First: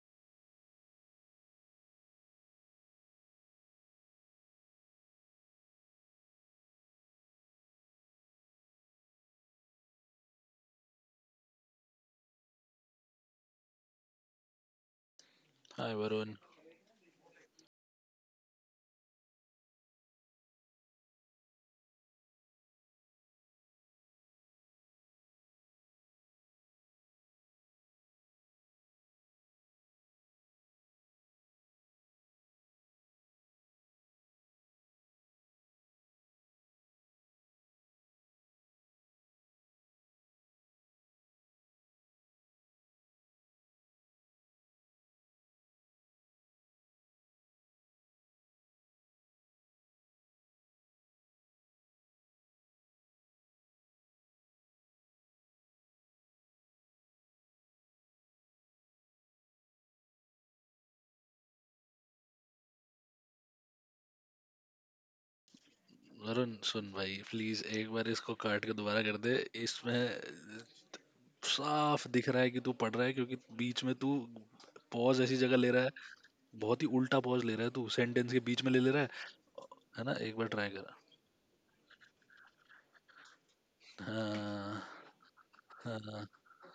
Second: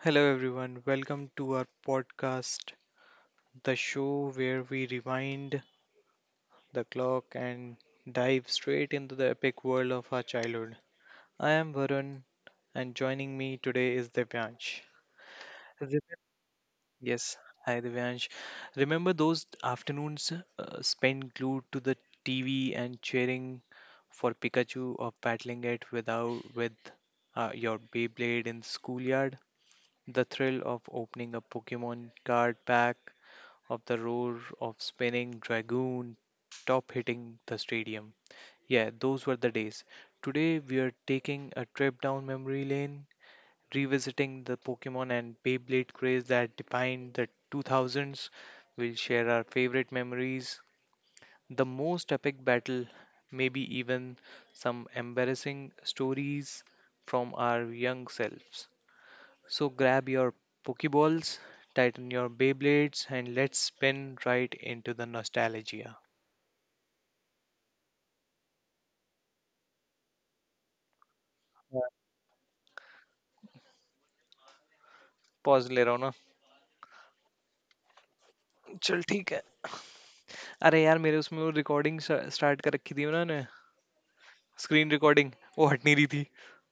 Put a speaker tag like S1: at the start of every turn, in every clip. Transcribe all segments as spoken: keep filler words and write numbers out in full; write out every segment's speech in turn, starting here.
S1: Hello, everyone. Welcome to our podcast, the show where we rewind the clock and dive straight into the epic world of our childhood. I am Varun, and joining me today is Divyansh. Is
S2: हाँ
S1: it-
S2: Varun.
S1: Yes, hi Divyansh. Remember those afternoons uh, spent glued to the T V and cheering for Pikachu or battling it without with uh, your Beyblade in the schoolyard? The thrill of opening a Pokemon card pack of the roar of spinning dragoon top hitting the stadium. Yeah, those were the days. Today we are taking a trip down memory lane, revisiting the Pokemon and Beyblade craze that defined the two thousands. We'll share our favorite memories, the most epic battle, maybe even some embarrassing stories from our young selves. So grab your Pokeballs, tighten your Beyblades, and let's spin right into the nostalgia.
S2: Varun सुन भाई, please एक बार इसको काट के दोबारा कर दे। इसमें साफ दिख रहा है कि तू पढ़ रहा है क्योंकि बीच में तू पॉज ऐसी जगह
S1: Pause
S2: ले रहा
S1: le
S2: है,
S1: rona.
S2: बहुत ही उल्टा पॉज ले रहा है, तू सेंटेंस के बीच में ले ले रहा
S1: चल
S2: है।
S1: ठीक है.
S2: है ना? एक बार ट्राई
S1: अरे
S2: कर।
S1: यार मेरे उसमें वो recording start कर रखी थी ना ने.
S2: हाँ
S1: Screen recording. वो हटने रही
S2: हाँ।
S1: थी.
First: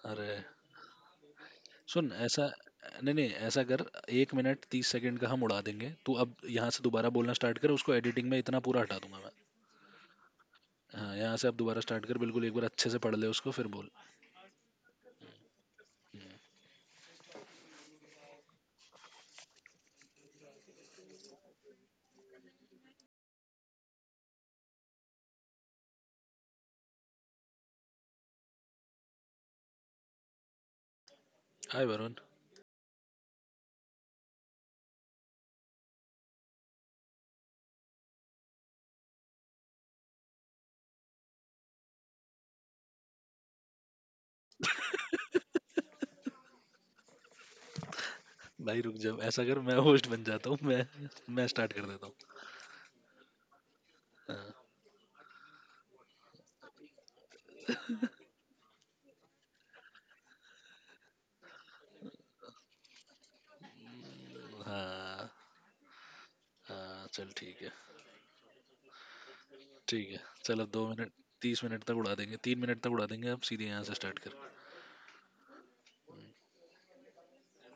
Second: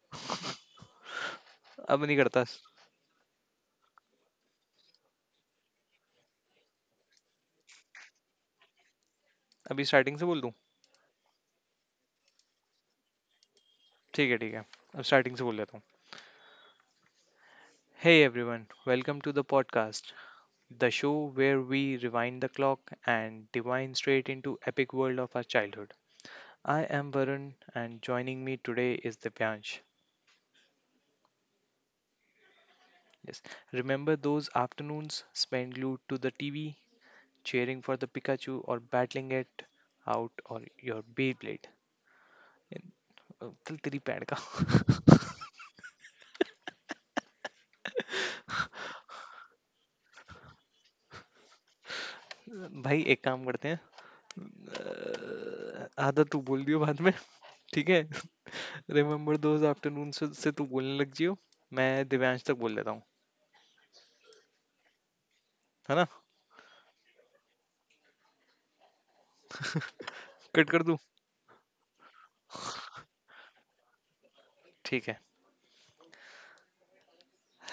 S2: अरे
S1: अब
S2: सुन,
S1: नहीं
S2: ऐसा
S1: करता.
S2: नहीं नहीं, ऐसा कर। एक मिनट तीस सेकंड का हम उड़ा देंगे, तू अब यहाँ से दोबारा बोलना स्टार्ट कर, उसको एडिटिंग में इतना पूरा हटा दूंगा मैं।
S1: अभी settings से बोल दूँ.
S2: हाँ, यहाँ से अब दोबारा स्टार्ट कर, बिल्कुल एक बार अच्छे से पढ़ ले उसको फिर बोल।
S1: ठीक है ठीक है. अब settings से बोल देता हूँ. Hey everyone, welcome to the podcast. The show where we rewind the clock and dive straight into epic world of our childhood. I am Varun, and joining me today is Divyansh.
S2: Hi Varun.
S1: Yes, remember those afternoons spent glued to the T V, cheering for the Pikachu or battling it out or your Beyblade? इन- अ, चल तेरी pad का
S2: भाई रुक जाओ, ऐसा अगर मैं host बन जाता हूँ, मैं मैं स्टार्ट कर देता हूँ।
S1: भाई एक काम करते हैं अ, आधा तू बोल दियो बाद में ठीक है रिमेम्बर दोज आफ्टरनून से से तू बोलने लग जियो मैं दिव्यांश तक बोल देता हूँ
S2: हाँ,
S1: है ना
S2: हाँ चल ठीक है। ठीक है चल, अब
S1: कट कर
S2: दो
S1: दूँ
S2: मिनट तीस मिनट तक उड़ा देंगे, तीन मिनट तक उड़ा देंगे, अब सीधे यहाँ से स्टार्ट कर।
S1: ठीक है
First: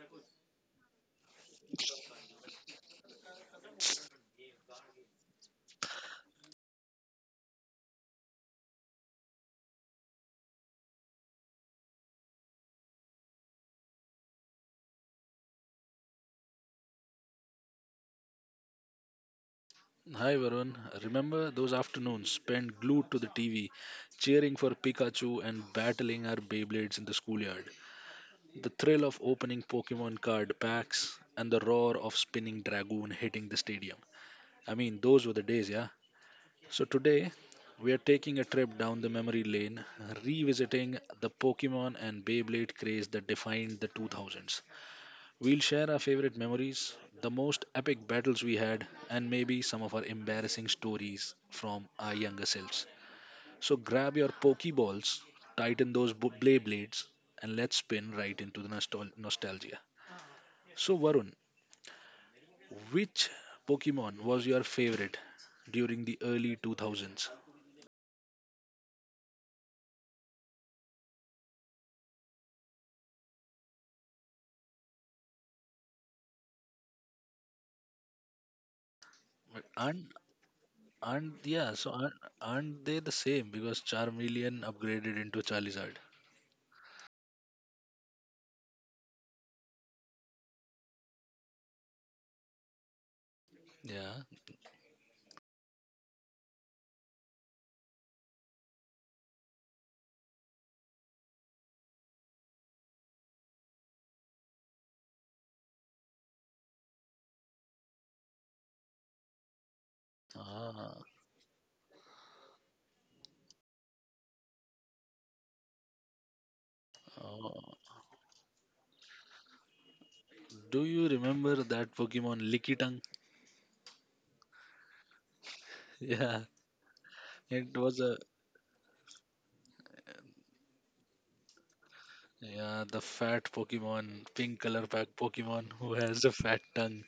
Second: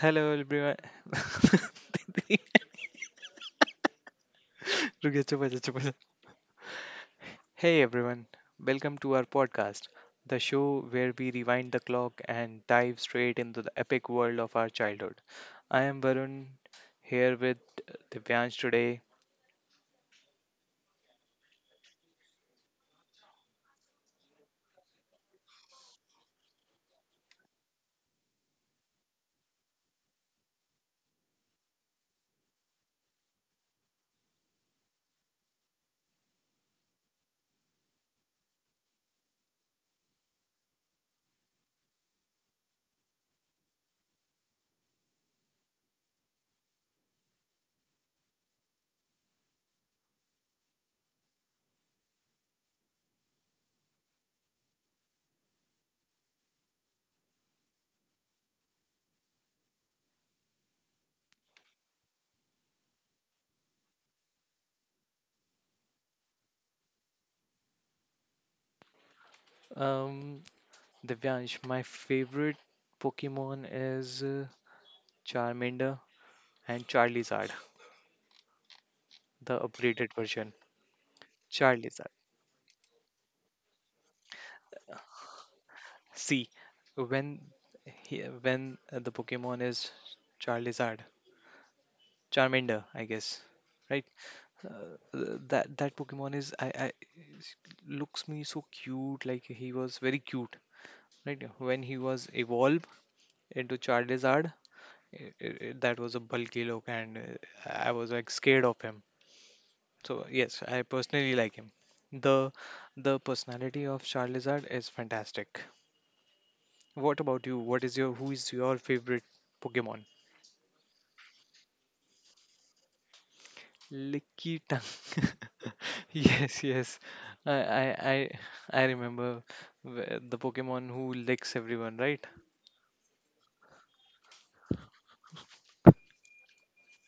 S1: हेलो एवरीवन रुकिए चुप हो जा चुप हो Hey everyone, welcome to our podcast, the show where we rewind the clock and dive straight into the epic world of our childhood. I am Varun here with Divyansh today.
S2: Hi everyone, remember those afternoons spent glued to the T V, cheering for Pikachu and battling our Beyblades in the schoolyard? The thrill of opening Pokemon card packs and the roar of spinning Dragoon hitting the stadium. I mean, those were the days, yeah? So, today we are taking a trip down the memory lane, revisiting the Pokemon and Beyblade craze that defined the two thousands. We'll share our favorite memories, the most epic battles we had, and maybe some of our embarrassing stories from our younger selves. So, grab your Pokeballs, tighten those bo- blade, and let's spin right into the nostal- nostalgia. So, Varun, which Pokemon was your favorite during the early two thousands?
S1: Um, Divyansh, my favorite Pokemon is uh, Charmander and Charizard, the
S2: And
S1: upgraded version.
S2: Aren't yeah? So
S1: Charizard.
S2: aren't, aren't they the same? Because Charmeleon upgraded into Charizard.
S1: See, when he, when uh, the Pokemon is Charizard, Charmander, I guess, right?
S2: Yeah.
S1: Uh, that that Pokemon is I, I looks me so cute. Like he was very cute, right? When he was evolved into Charizard, i i i- that was a bulky look, and uh, I was like scared of him. So yes, I
S2: Ah.
S1: personally like him. The the personality of Charizard is fantastic. What about
S2: Oh.
S1: you? What is your who is your favorite Pokemon?
S2: Do you remember that Pokemon Lickitung?
S1: Licky tongue.
S2: Yeah.
S1: Yes, yes. I,
S2: It
S1: I,
S2: was a
S1: I, I remember wh- the Pokemon who licks everyone, right?
S2: Yeah, the fat Pokemon, pink color pack Pokemon who has a fat tongue.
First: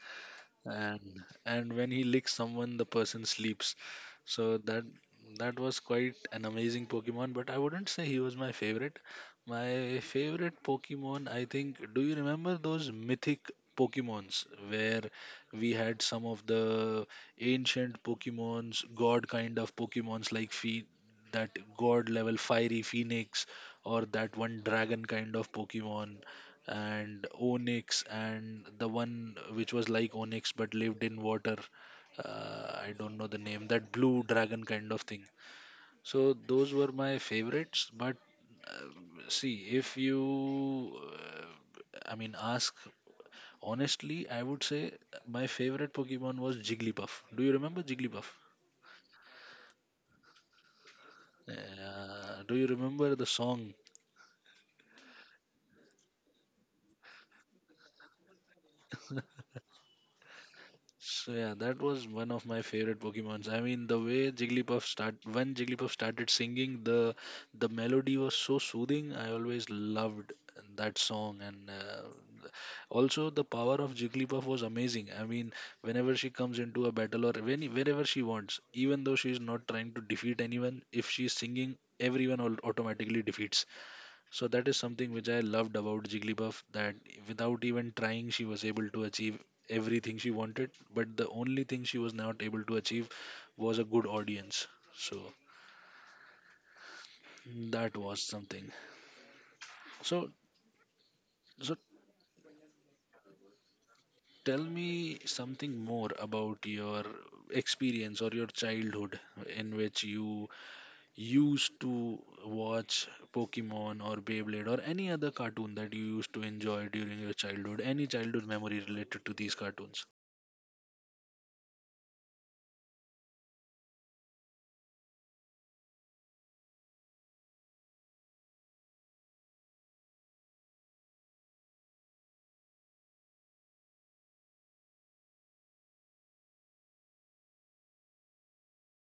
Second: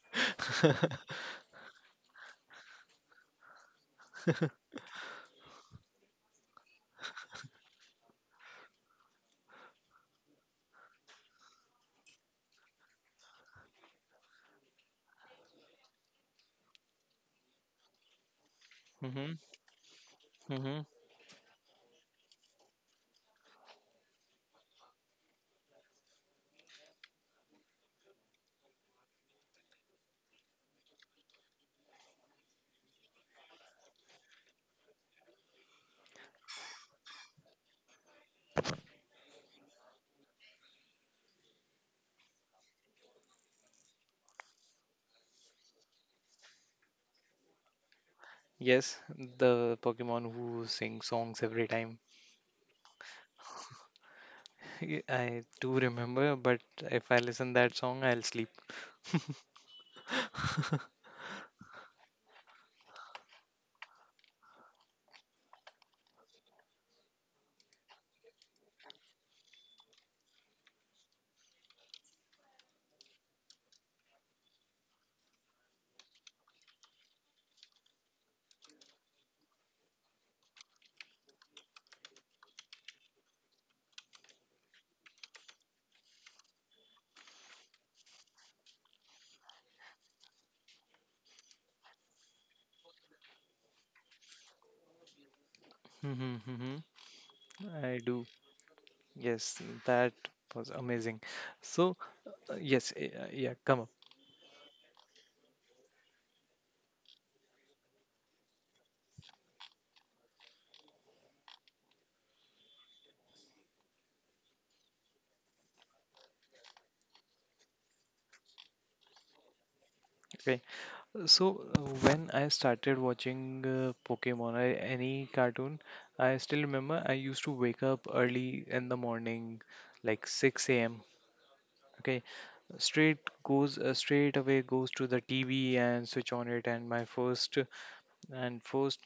S2: and and when he licks someone, the person sleeps. So that that was quite an amazing Pokemon, but I wouldn't say he was my favorite. My favorite Pokemon, I think, do you remember those mythic Pokemons where we had some of the ancient Pokemons, god
S1: Mm-hmm.
S2: kind of Pokemons, like
S1: Mm-hmm.
S2: Phe- that god level fiery phoenix, or that one dragon kind of Pokemon, and Onyx, and the one which was like Onyx but lived in water. Uh, I don't know the name, that blue dragon kind of thing. So those were my favorites. But uh, see, if you, uh, I mean, ask honestly, I would say my favorite Pokemon was Jigglypuff. Do you remember Jigglypuff?
S1: Yes, the Pokemon who sing songs every time.
S2: Uh, do you remember the song?
S1: Y- I do remember, but if I listen that song, I'll sleep.
S2: So yeah, that was one of my favorite Pokemons. I mean, the way Jigglypuff start when Jigglypuff started singing, the the melody was so soothing. I always loved that song, and uh, also the power of Jigglypuff was amazing. I mean, whenever she comes into a battle, or when wherever she wants, even though she is not trying to defeat anyone, if she is singing, everyone al- automatically defeats. So that is something which I loved about Jigglypuff, that without even trying, she was able to achieve everything she wanted. But the only thing she was not able to achieve was a good audience. So
S1: Mm-hmm, mm-hmm.
S2: that
S1: I
S2: was
S1: do.
S2: something.
S1: Yes, that
S2: So,
S1: was amazing.
S2: so
S1: So, uh, yes, eh, uh, yeah, come up.
S2: tell me something more about your experience or your childhood in which you used to watch Pokemon or Beyblade or any other cartoon that you used to enjoy during your childhood. Any childhood memory related to these cartoons?
S1: Okay. So uh, when I started watching uh, Pokemon or any cartoon, I still remember I used to wake up early in the morning, like six a m. Okay, straight goes uh, straight away goes to the T V and switch on it. And my first and first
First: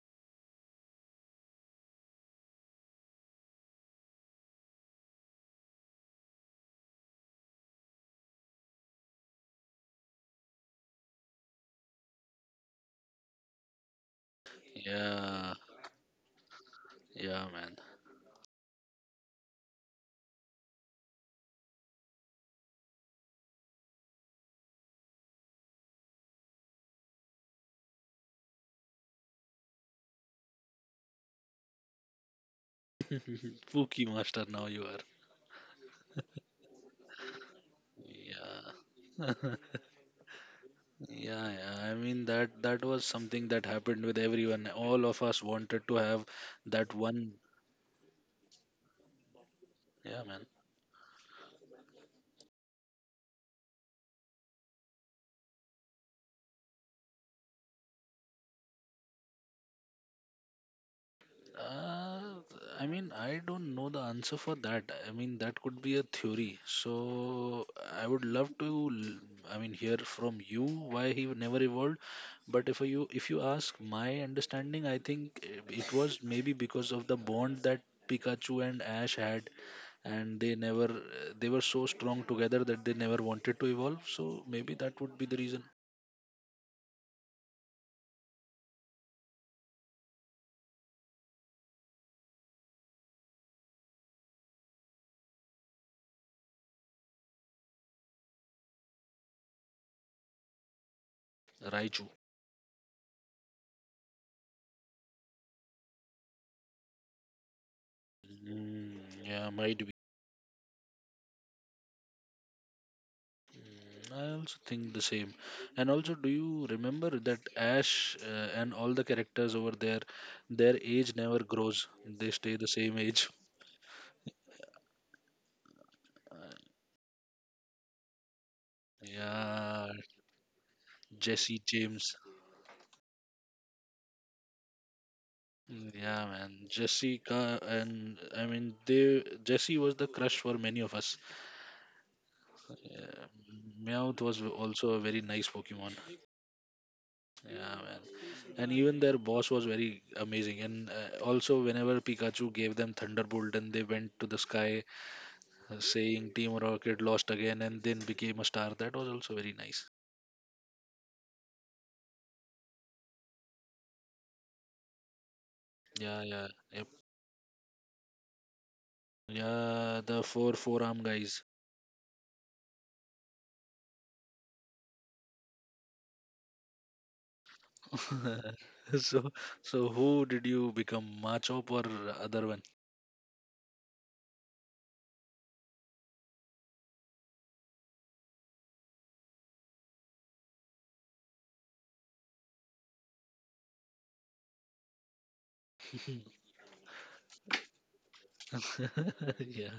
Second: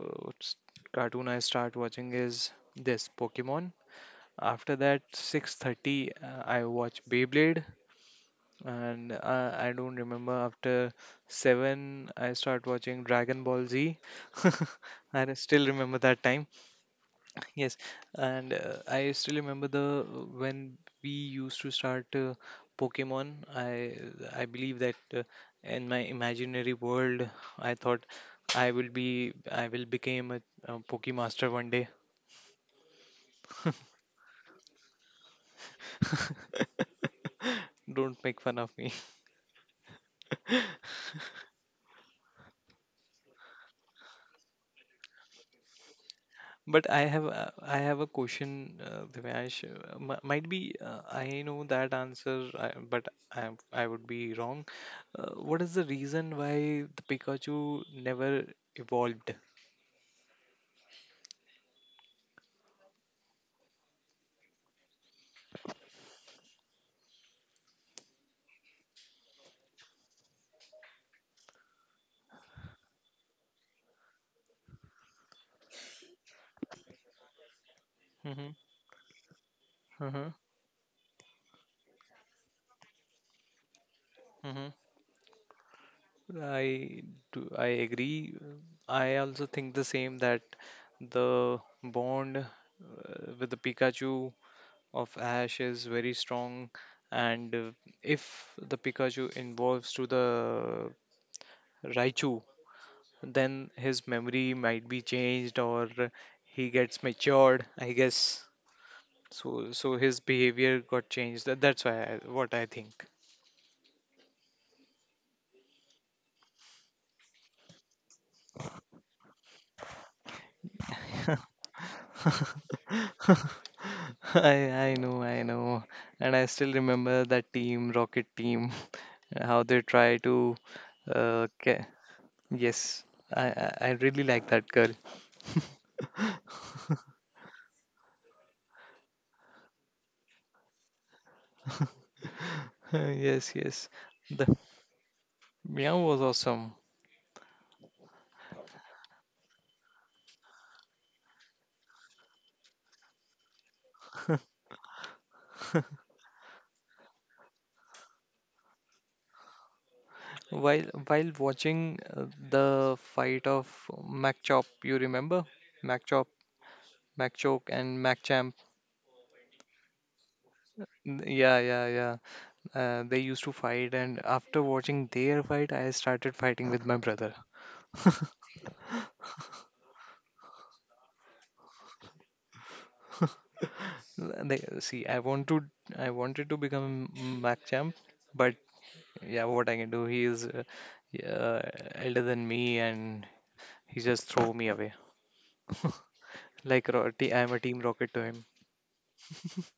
S1: uh, s- cartoon I start watching is this Pokemon. After that, six thirty uh, I watch Beyblade and uh, I don't remember after seven I start watching Dragon Ball Z. And I
S2: Yeah,
S1: still remember that time.
S2: yeah, man.
S1: Yes, and uh, I still remember the when we used to start uh, Pokemon. I I believe that uh, in my imaginary world, I thought I will be I will become a, a Pokemaster one day.
S2: Pookie master, now you are.
S1: Don't make fun of me.
S2: Yeah. Yeah, yeah. I mean, that that was something that happened with everyone. All of us wanted to have
S1: But
S2: that
S1: I have
S2: one.
S1: uh, I have a question, uh, Divyansh. uh, mi-
S2: Yeah,
S1: Might
S2: man.
S1: be uh, I know that answer, I, but I I would be wrong. Uh, what is the reason why the Pikachu never evolved?
S2: Uh, I mean, I don't know the answer for that. I mean, that could be a theory. So I would love to, l- I mean, hear from you why he never evolved. But if you if you ask my understanding, I think it it was maybe because of the bond that
S1: Mm-hmm,
S2: Pikachu and Ash had,
S1: mm-hmm,
S2: and they never they were so strong together that they never wanted to evolve. So
S1: mm-hmm.
S2: maybe that would be the reason.
S1: I do, I agree. uh, I also think the same that the bond uh, with the Pikachu of Ash is very strong, and uh, if the Pikachu involves to the
S2: Raichu.
S1: Raichu, then his memory might be changed or he gets matured, I guess.
S2: Mm, yeah,
S1: so
S2: might.
S1: so his behavior got changed. That- that's why I, what I think.
S2: I also think the same. And also, do you remember that Ash uh, and all the characters over there, their age never grows? They stay the same age.
S1: I I know, I know. And I still remember that team, Rocket team, how they
S2: Yeah,
S1: try to uh
S2: Jesse
S1: ca-
S2: James.
S1: yes. I I I really like that girl.
S2: Yeah, man. Jessica, and I mean, they Jesse was the crush for many of us. Yeah,
S1: Yes, yes.
S2: Meowth was
S1: The
S2: also a very nice Pokemon.
S1: Meow was awesome.
S2: Yeah, man. And even their boss was very amazing. And uh, also, whenever Pikachu gave them Thunderbolt and they went to the sky, uh, saying Team Rocket lost again and then became a star. That was also very nice.
S1: While while watching uh, the fight of MacChop, you remember
S2: Yeah,
S1: MacChop,
S2: yeah, yep.
S1: MacChoke, and MacChamp.
S2: Yeah. The four forearm
S1: N-
S2: guys.
S1: Yeah, yeah, yeah. Uh, they used to fight, and after watching their fight, I started fighting with my brother.
S2: So, so who did you become, Machop or other one?
S1: Uh, They, see, I want to, I wanted to become MacChamp, but yeah, what I can do? He is uh, yeah, elder than me, and he just throw me away. Like Ro- t- I'm a team rocket to
S2: Yeah.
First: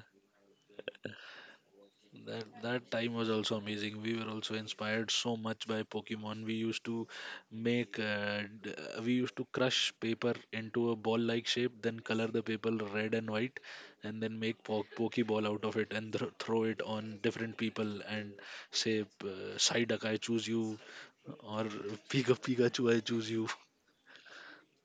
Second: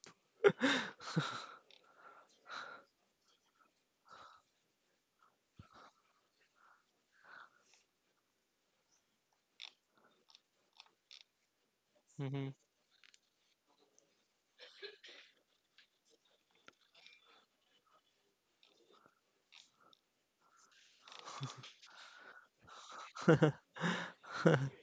S2: That that time was also amazing. We were also inspired so much by Pokemon. We used to make uh, d- uh, we used to crush paper into a ball-like shape, then color the
S1: him.
S2: paper red and white, and then make po- Pokeball out of it and th- throw it on different people and say, uh, Psyduck, I choose you, or Pika Pikachu, I choose you.
S1: Hmm.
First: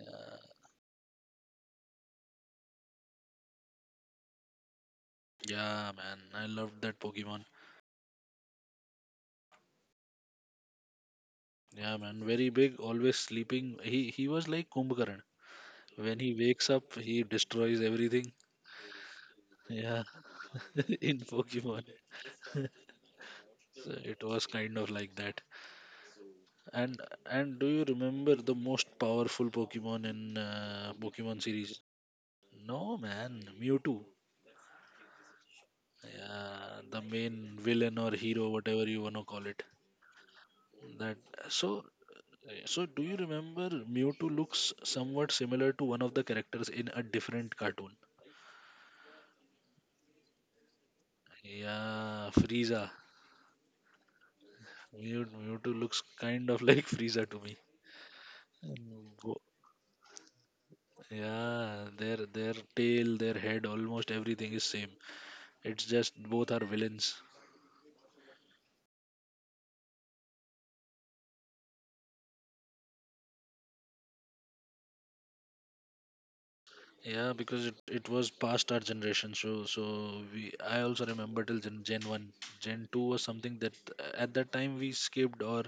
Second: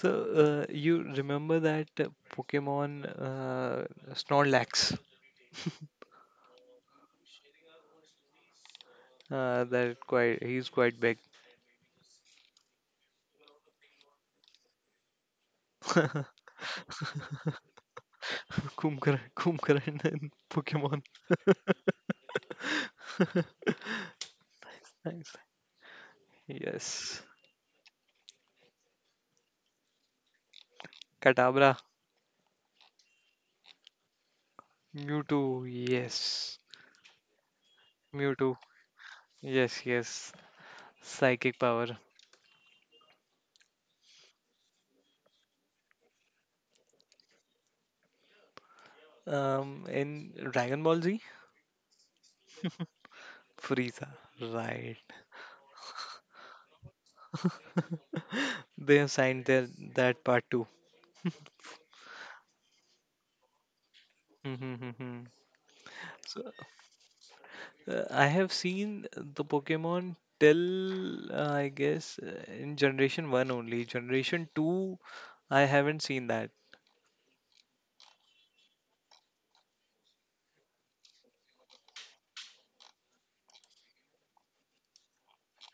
S1: So, uh, you remember that uh, Pokemon uh, Snorlax?
S2: Yeah, man, I loved that Pokemon.
S1: Uh, that quite he's quite big.
S2: Yeah, man, very big, always sleeping. He he was like Kumbhakaran. When he wakes up, he destroys everything.
S1: Kumkaran, Kumkaran
S2: Yeah,
S1: in Pokemon.
S2: in Pokemon, so it was kind of like
S1: Nice.
S2: that. And
S1: Yes.
S2: and do you remember the most powerful Pokemon in uh, Pokemon
S1: Kadabra.
S2: series? No, man, Mewtwo.
S1: Mewtwo, yes.
S2: Yeah, the main villain or hero,
S1: Mewtwo,
S2: whatever you wanna call it.
S1: yes, yes.
S2: That
S1: Psychic
S2: So,
S1: power.
S2: so do you remember Mewtwo looks somewhat similar to one of the characters in a different cartoon?
S1: Um, in Dragon Ball Z.
S2: Yeah, Frieza.
S1: Frieza, right?
S2: Mew- Mewtwo looks kind of like Frieza to me.
S1: They have
S2: Mm.
S1: signed their that part too.
S2: Yeah, their their tail, their head, almost everything
S1: Hmm,
S2: is same.
S1: hmm, hmm,
S2: It's just both are
S1: hmm.
S2: villains.
S1: Uh, I have seen the Pokemon till uh, I guess uh, in Generation one only. Generation two, I haven't seen that.
S2: Yeah, because it, it was past our generation, so so we I also remember till Gen, Gen one. Gen two was something that, uh, at that time we skipped, or,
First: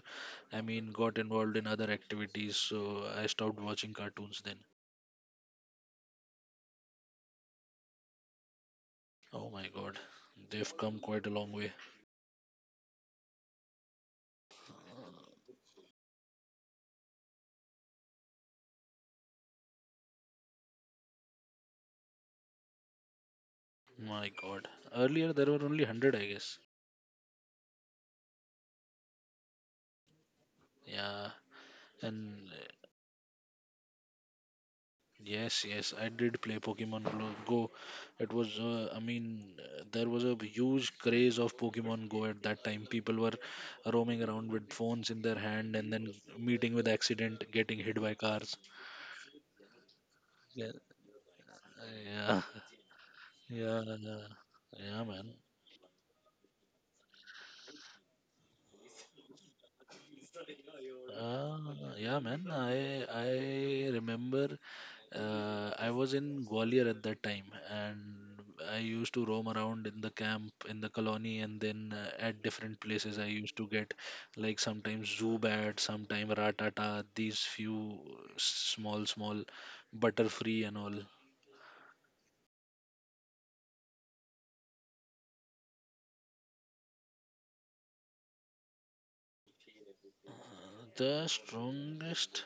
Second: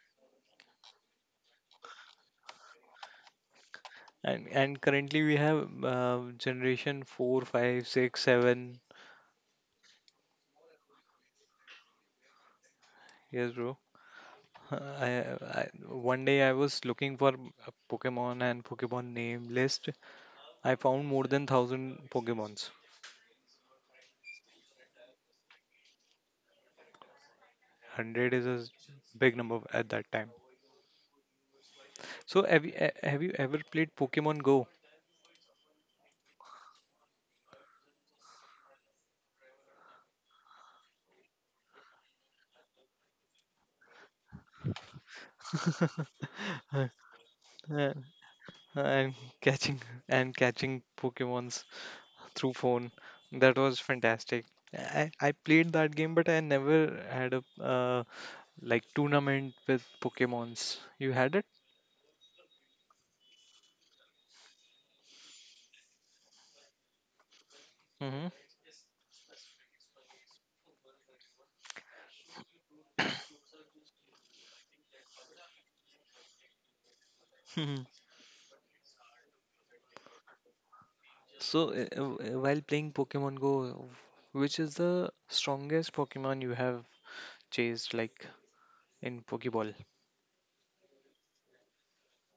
S2: I mean, got involved in other activities. So I stopped watching cartoons
S1: And
S2: then.
S1: and currently we have uh, Generation Four, Five, Six, Seven.
S2: Oh my God, they've come quite a long way.
S1: Yes, bro. Uh, I, I One day I was looking for a Pokemon and Pokemon name list. I found more than thousand Pokemons.
S2: My God, earlier there were only one hundred, I guess.
S1: Hundred is a s- big number at that time.
S2: Yeah, and
S1: So have you, eh, have you ever played Pokemon Go?
S2: Yes, yes, I did play Pokemon Glo- Go. It was, uh, I mean, uh, there was a huge craze of Pokemon Go at that time. People were roaming around with phones in their hand and then meeting with accident, getting hit by cars.
S1: And catching and
S2: Yeah,
S1: catching Pokemons
S2: yeah,
S1: through phone. That
S2: yeah,
S1: was fantastic.
S2: yeah,
S1: I,
S2: man.
S1: I played that game, but I never had a uh, like tournament with Pokemons. You had it?
S2: Uh, yeah, man. I I remember, Uh, I was in Gwalior at that time, and
S1: Mm-hmm.
S2: I used to roam around in the camp, in the colony, and then, uh, at different places. I used to get like sometimes Zubat, sometimes Ratata, these few small, small Butterfree and all.
S1: So uh, uh, while playing Pokemon Go, which is the strongest Pokemon you have chased, like in Pokeball?
S2: The strongest.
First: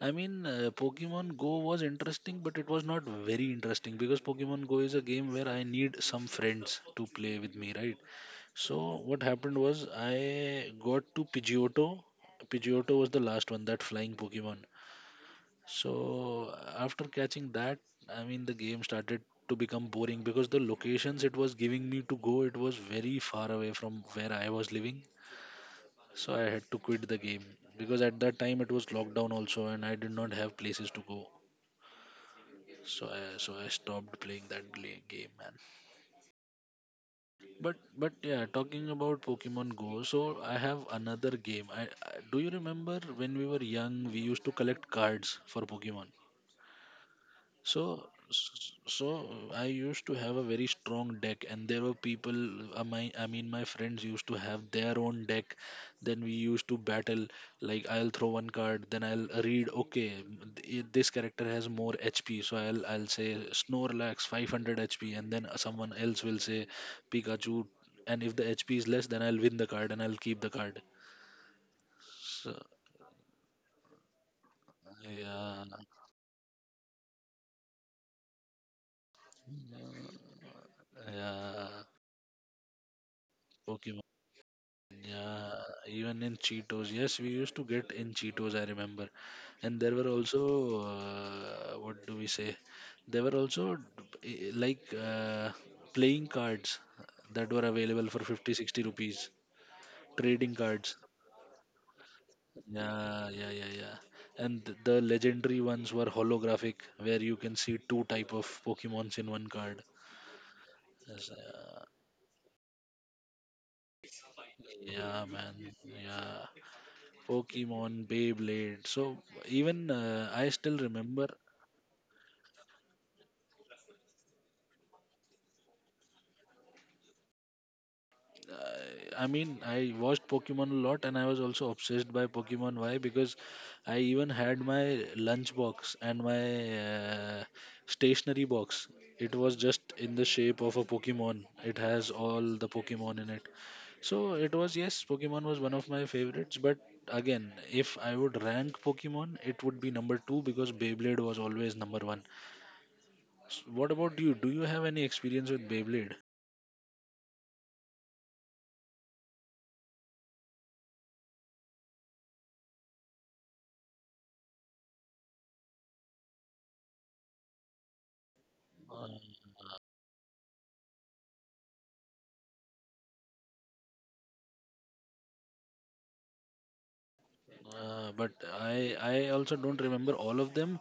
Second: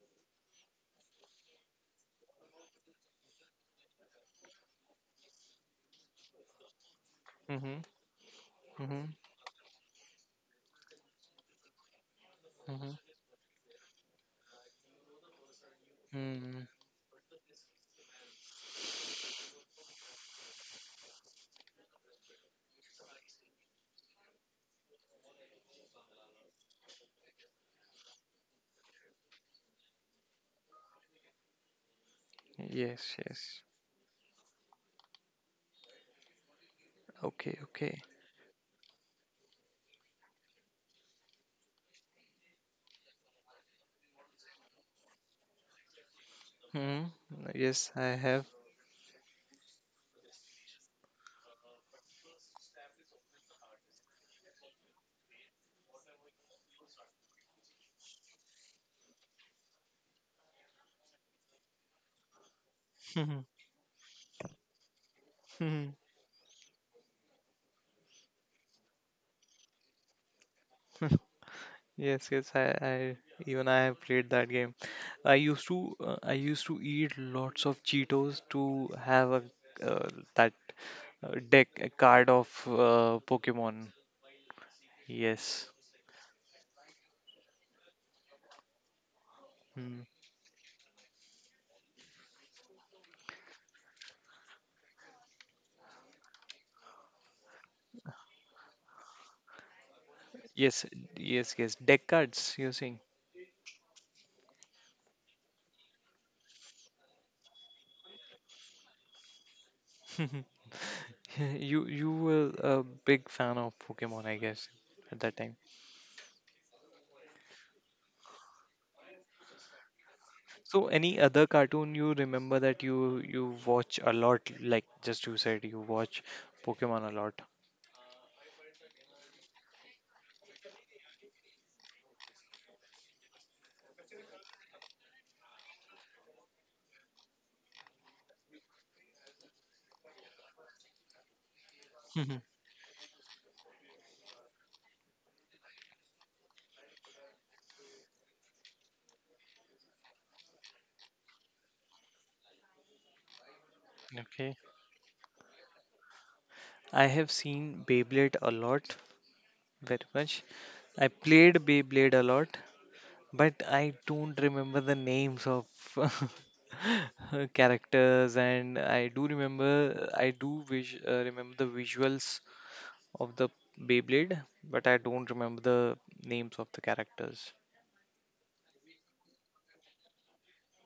S2: I mean, uh, Pokemon Go was interesting, but it was not very interesting because Pokemon Go is a game where I need some friends to play with me,
S1: Mm-hmm.
S2: right? So
S1: Mm-hmm.
S2: what happened was, I got to Pidgeotto.
S1: Mm-hmm.
S2: Pidgeotto was the last one, that flying Pokemon. So
S1: Mm.
S2: after catching that, I mean, the game started to become boring because the locations it was giving me to go, it was very far away from where I was living. So I had to quit the game because at that time it was lockdown also, and I did not have places to go.
S1: Yes.
S2: So I so
S1: Yes.
S2: I stopped playing that gla- game.
S1: Okay.
S2: But
S1: Okay.
S2: but yeah, talking about Pokemon Go, so I have another game. I, I Do you remember when we were young, we used to collect cards for Pokemon.
S1: Mm-hmm. Yes, I
S2: So,
S1: have.
S2: s- so I used to have a very strong deck, and there were people. uh, My, I mean, my friends used to have their own deck. Then we used to battle. Like, I'll throw one card, then I'll read. Okay, m- th- this character has more H P, so I'll I'll say Snorlax five hundred H P, and then someone else will say Pikachu. And if the H P is less, then I'll win the card and I'll keep the card.
S1: Yes, yes,
S2: So,
S1: I, I even I have played that game. I
S2: yeah,
S1: used to uh, I used to eat lots of Cheetos to have a uh, that uh, deck
S2: yeah,
S1: a card of uh, Pokemon.
S2: Pokemon. Yeah,
S1: Yes.
S2: even in Cheetos. Yes, we used to get in Cheetos, I remember. And there
S1: Hmm.
S2: were also, uh, what do we say? There were also, d- i- like uh, playing cards that were available for fifty, sixty rupees. Trading
S1: Yes,
S2: cards.
S1: yes, yes. Deck cards, you're saying.
S2: Yeah, yeah, yeah, yeah. And th- the legendary ones were holographic, where you can see two type of Pokemons in one card. Yes,
S1: You
S2: uh,
S1: you were a big fan of Pokemon, I guess, at
S2: yeah,
S1: that time.
S2: man. Yeah. Pokemon, Beyblade. So even, uh, I still
S1: So any
S2: remember.
S1: other cartoon you remember that you you watch a lot, like just you said, you watch Pokemon a lot.
S2: Uh, I mean, I watched Pokemon a lot, and I was also obsessed by Pokemon. Why? Because I even had my lunch box and my uh, stationery box. It was just in the shape of a Pokemon. It has all the Pokemon in it. So it was, yes, Pokemon was one of my favorites. But again, if I would rank Pokemon, it would be number two because Beyblade was always number one. S- What about you?
S1: Okay.
S2: Do you have any experience with Beyblade?
S1: I have seen Beyblade a lot, very much. I played Beyblade a lot, but I don't remember the names of characters, and I do remember, I do vis- uh, remember the visuals of the Beyblade, but I don't remember the names of the characters.
S2: Uh, but I I also don't remember all of them,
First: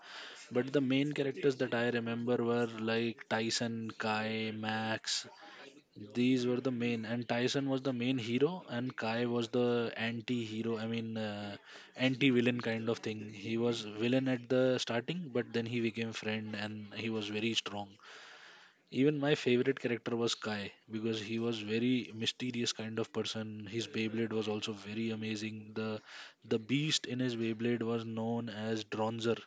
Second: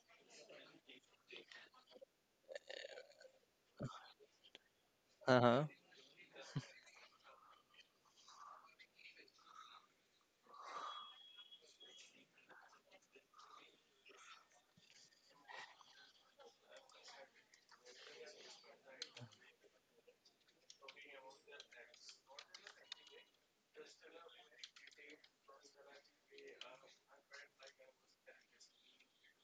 S2: but the main characters that I remember were like Tyson, Kai, Max.
S1: Uh huh.
S2: These were the main, and Tyson was the main hero, and Kai was the anti-hero. I mean, uh, anti-villain kind of thing. He was villain at the starting, but then he became friend, and he was very strong. Even my favorite character was Kai because he was very mysterious kind of person. His Beyblade was also very amazing. The the beast in his Beyblade was known as Dronzer,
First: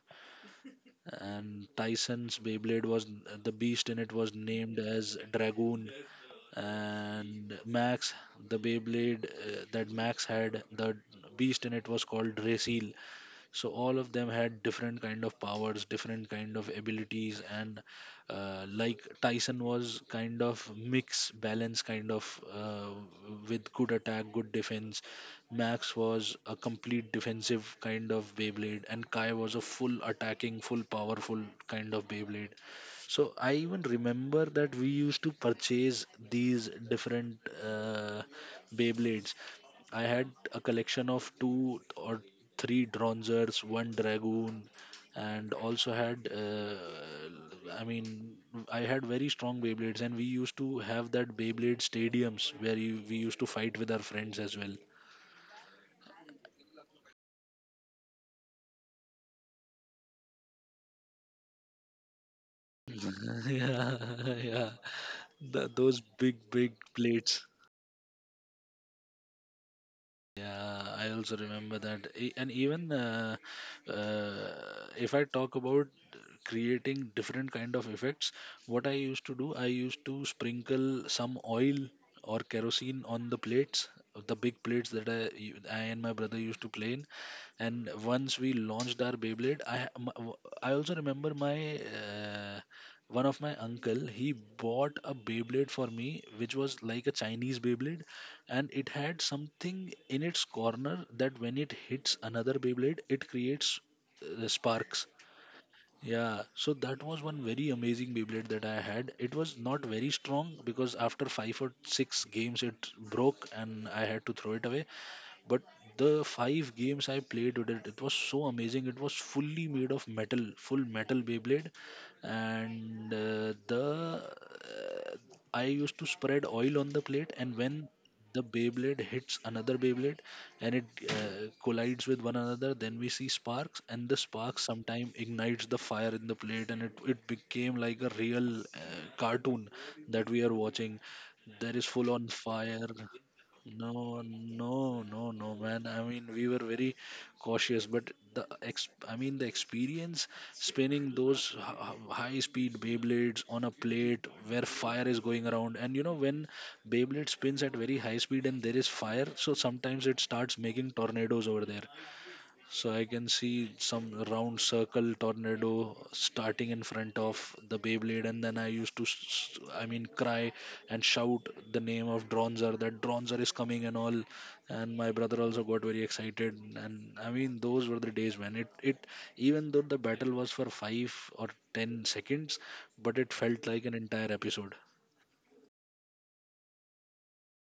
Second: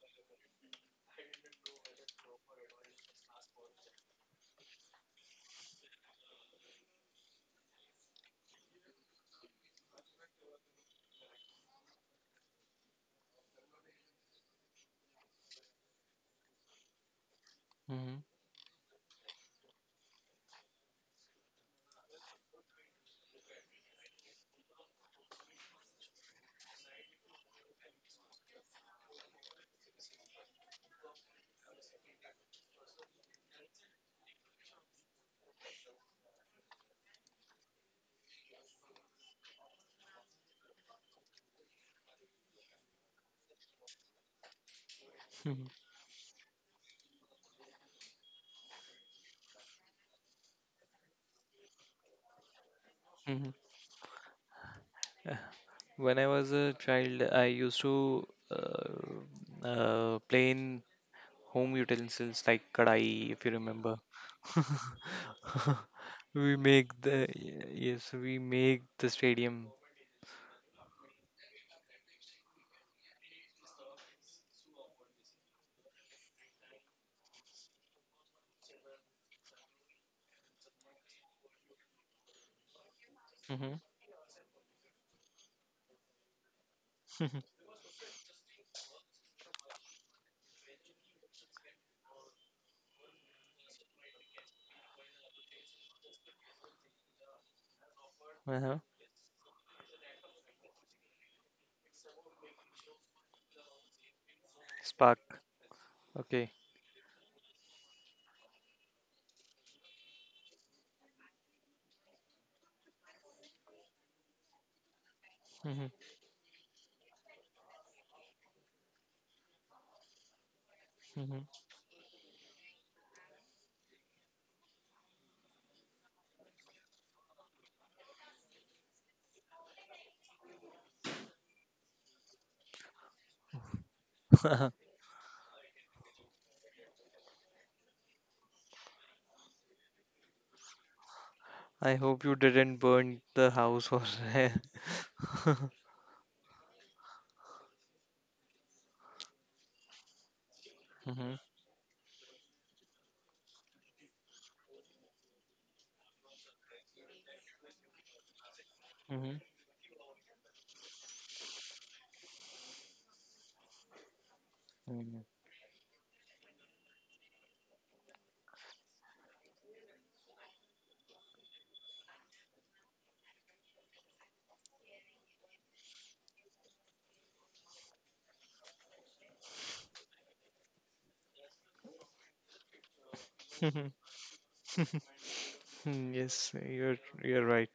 S2: and Tyson's Beyblade was the beast in it was named as Dragoon. And Max, the Beyblade uh, that Max had, the beast in it was called Drasil. So all of them had different kind of powers, different kind of abilities, and
S1: Hmm.
S2: uh, like Tyson was kind of mix balance kind of uh, with good attack, good defense. Max was a complete defensive kind of Beyblade and Kai was a full attacking, full powerful kind of Beyblade. So I even remember that we used to purchase these different uh, Beyblades. I had a collection of two or three Dronzers, one Dragoon, and also had, uh, I mean, I had very strong Beyblades, and we used to have that Beyblade stadiums where you, we used to
S1: Hmm.
S2: fight with our friends as well.
S1: When I was a child, I used to uh, uh, play in home utensils like kadai, if you
S2: Yeah,
S1: remember.
S2: yeah. Th those big,
S1: We
S2: big
S1: make the
S2: plates.
S1: yes, we make the stadium.
S2: Yeah, I also remember that. E- And even uh, uh, if I talk about creating different kind of effects, what I used to do, I used to sprinkle some oil or kerosene on the
S1: Hmm.
S2: plates, the big plates that I, u- I and my brother used to play in. And once we launched our Beyblade, I ha- m- w- I also remember my, uh, one of my uncle, he bought a Beyblade for me, which was like a Chinese Beyblade, and
S1: Uh-huh.
S2: it had something in its corner that when it hits another Beyblade, it creates uh, sparks.
S1: Spark.
S2: Yeah,
S1: Okay.
S2: so that was one very amazing Beyblade that I had. It was not very strong because after five or six games it broke and I had to throw it away. But
S1: Hmm.
S2: the five games I played with it, it was so amazing. It was fully made of metal, full metal
S1: Hmm.
S2: Beyblade, and uh, the uh, I used to spread oil on the plate, and when the Beyblade hits another Beyblade and it uh, collides with one another. Then we see sparks, and the spark sometime ignites the fire in the plate, and it, it became like a real uh, cartoon that we are watching. There is
S1: I
S2: full
S1: hope
S2: on
S1: you didn't
S2: fire.
S1: burn the house or.
S2: No, no, no, no,
S1: Hmm.
S2: man. I mean, we were very cautious, but the ex I mean, the experience spinning those high speed Beyblades on a plate where fire is going around, and you know, when Beyblade spins at very high speed and there is fire,
S1: Hmm.
S2: so sometimes it starts making tornadoes over there. So I can see some round circle tornado starting in front of the Beyblade, and then I used to, s- s- I mean, cry and shout the name of Dronzer that Dronzer is coming and all. And my brother also got very excited, and I mean, those were the days when it, it even though the battle was for five or ten seconds, but it felt like an
S1: Mhm.
S2: entire episode.
S1: Yes, you're you're right.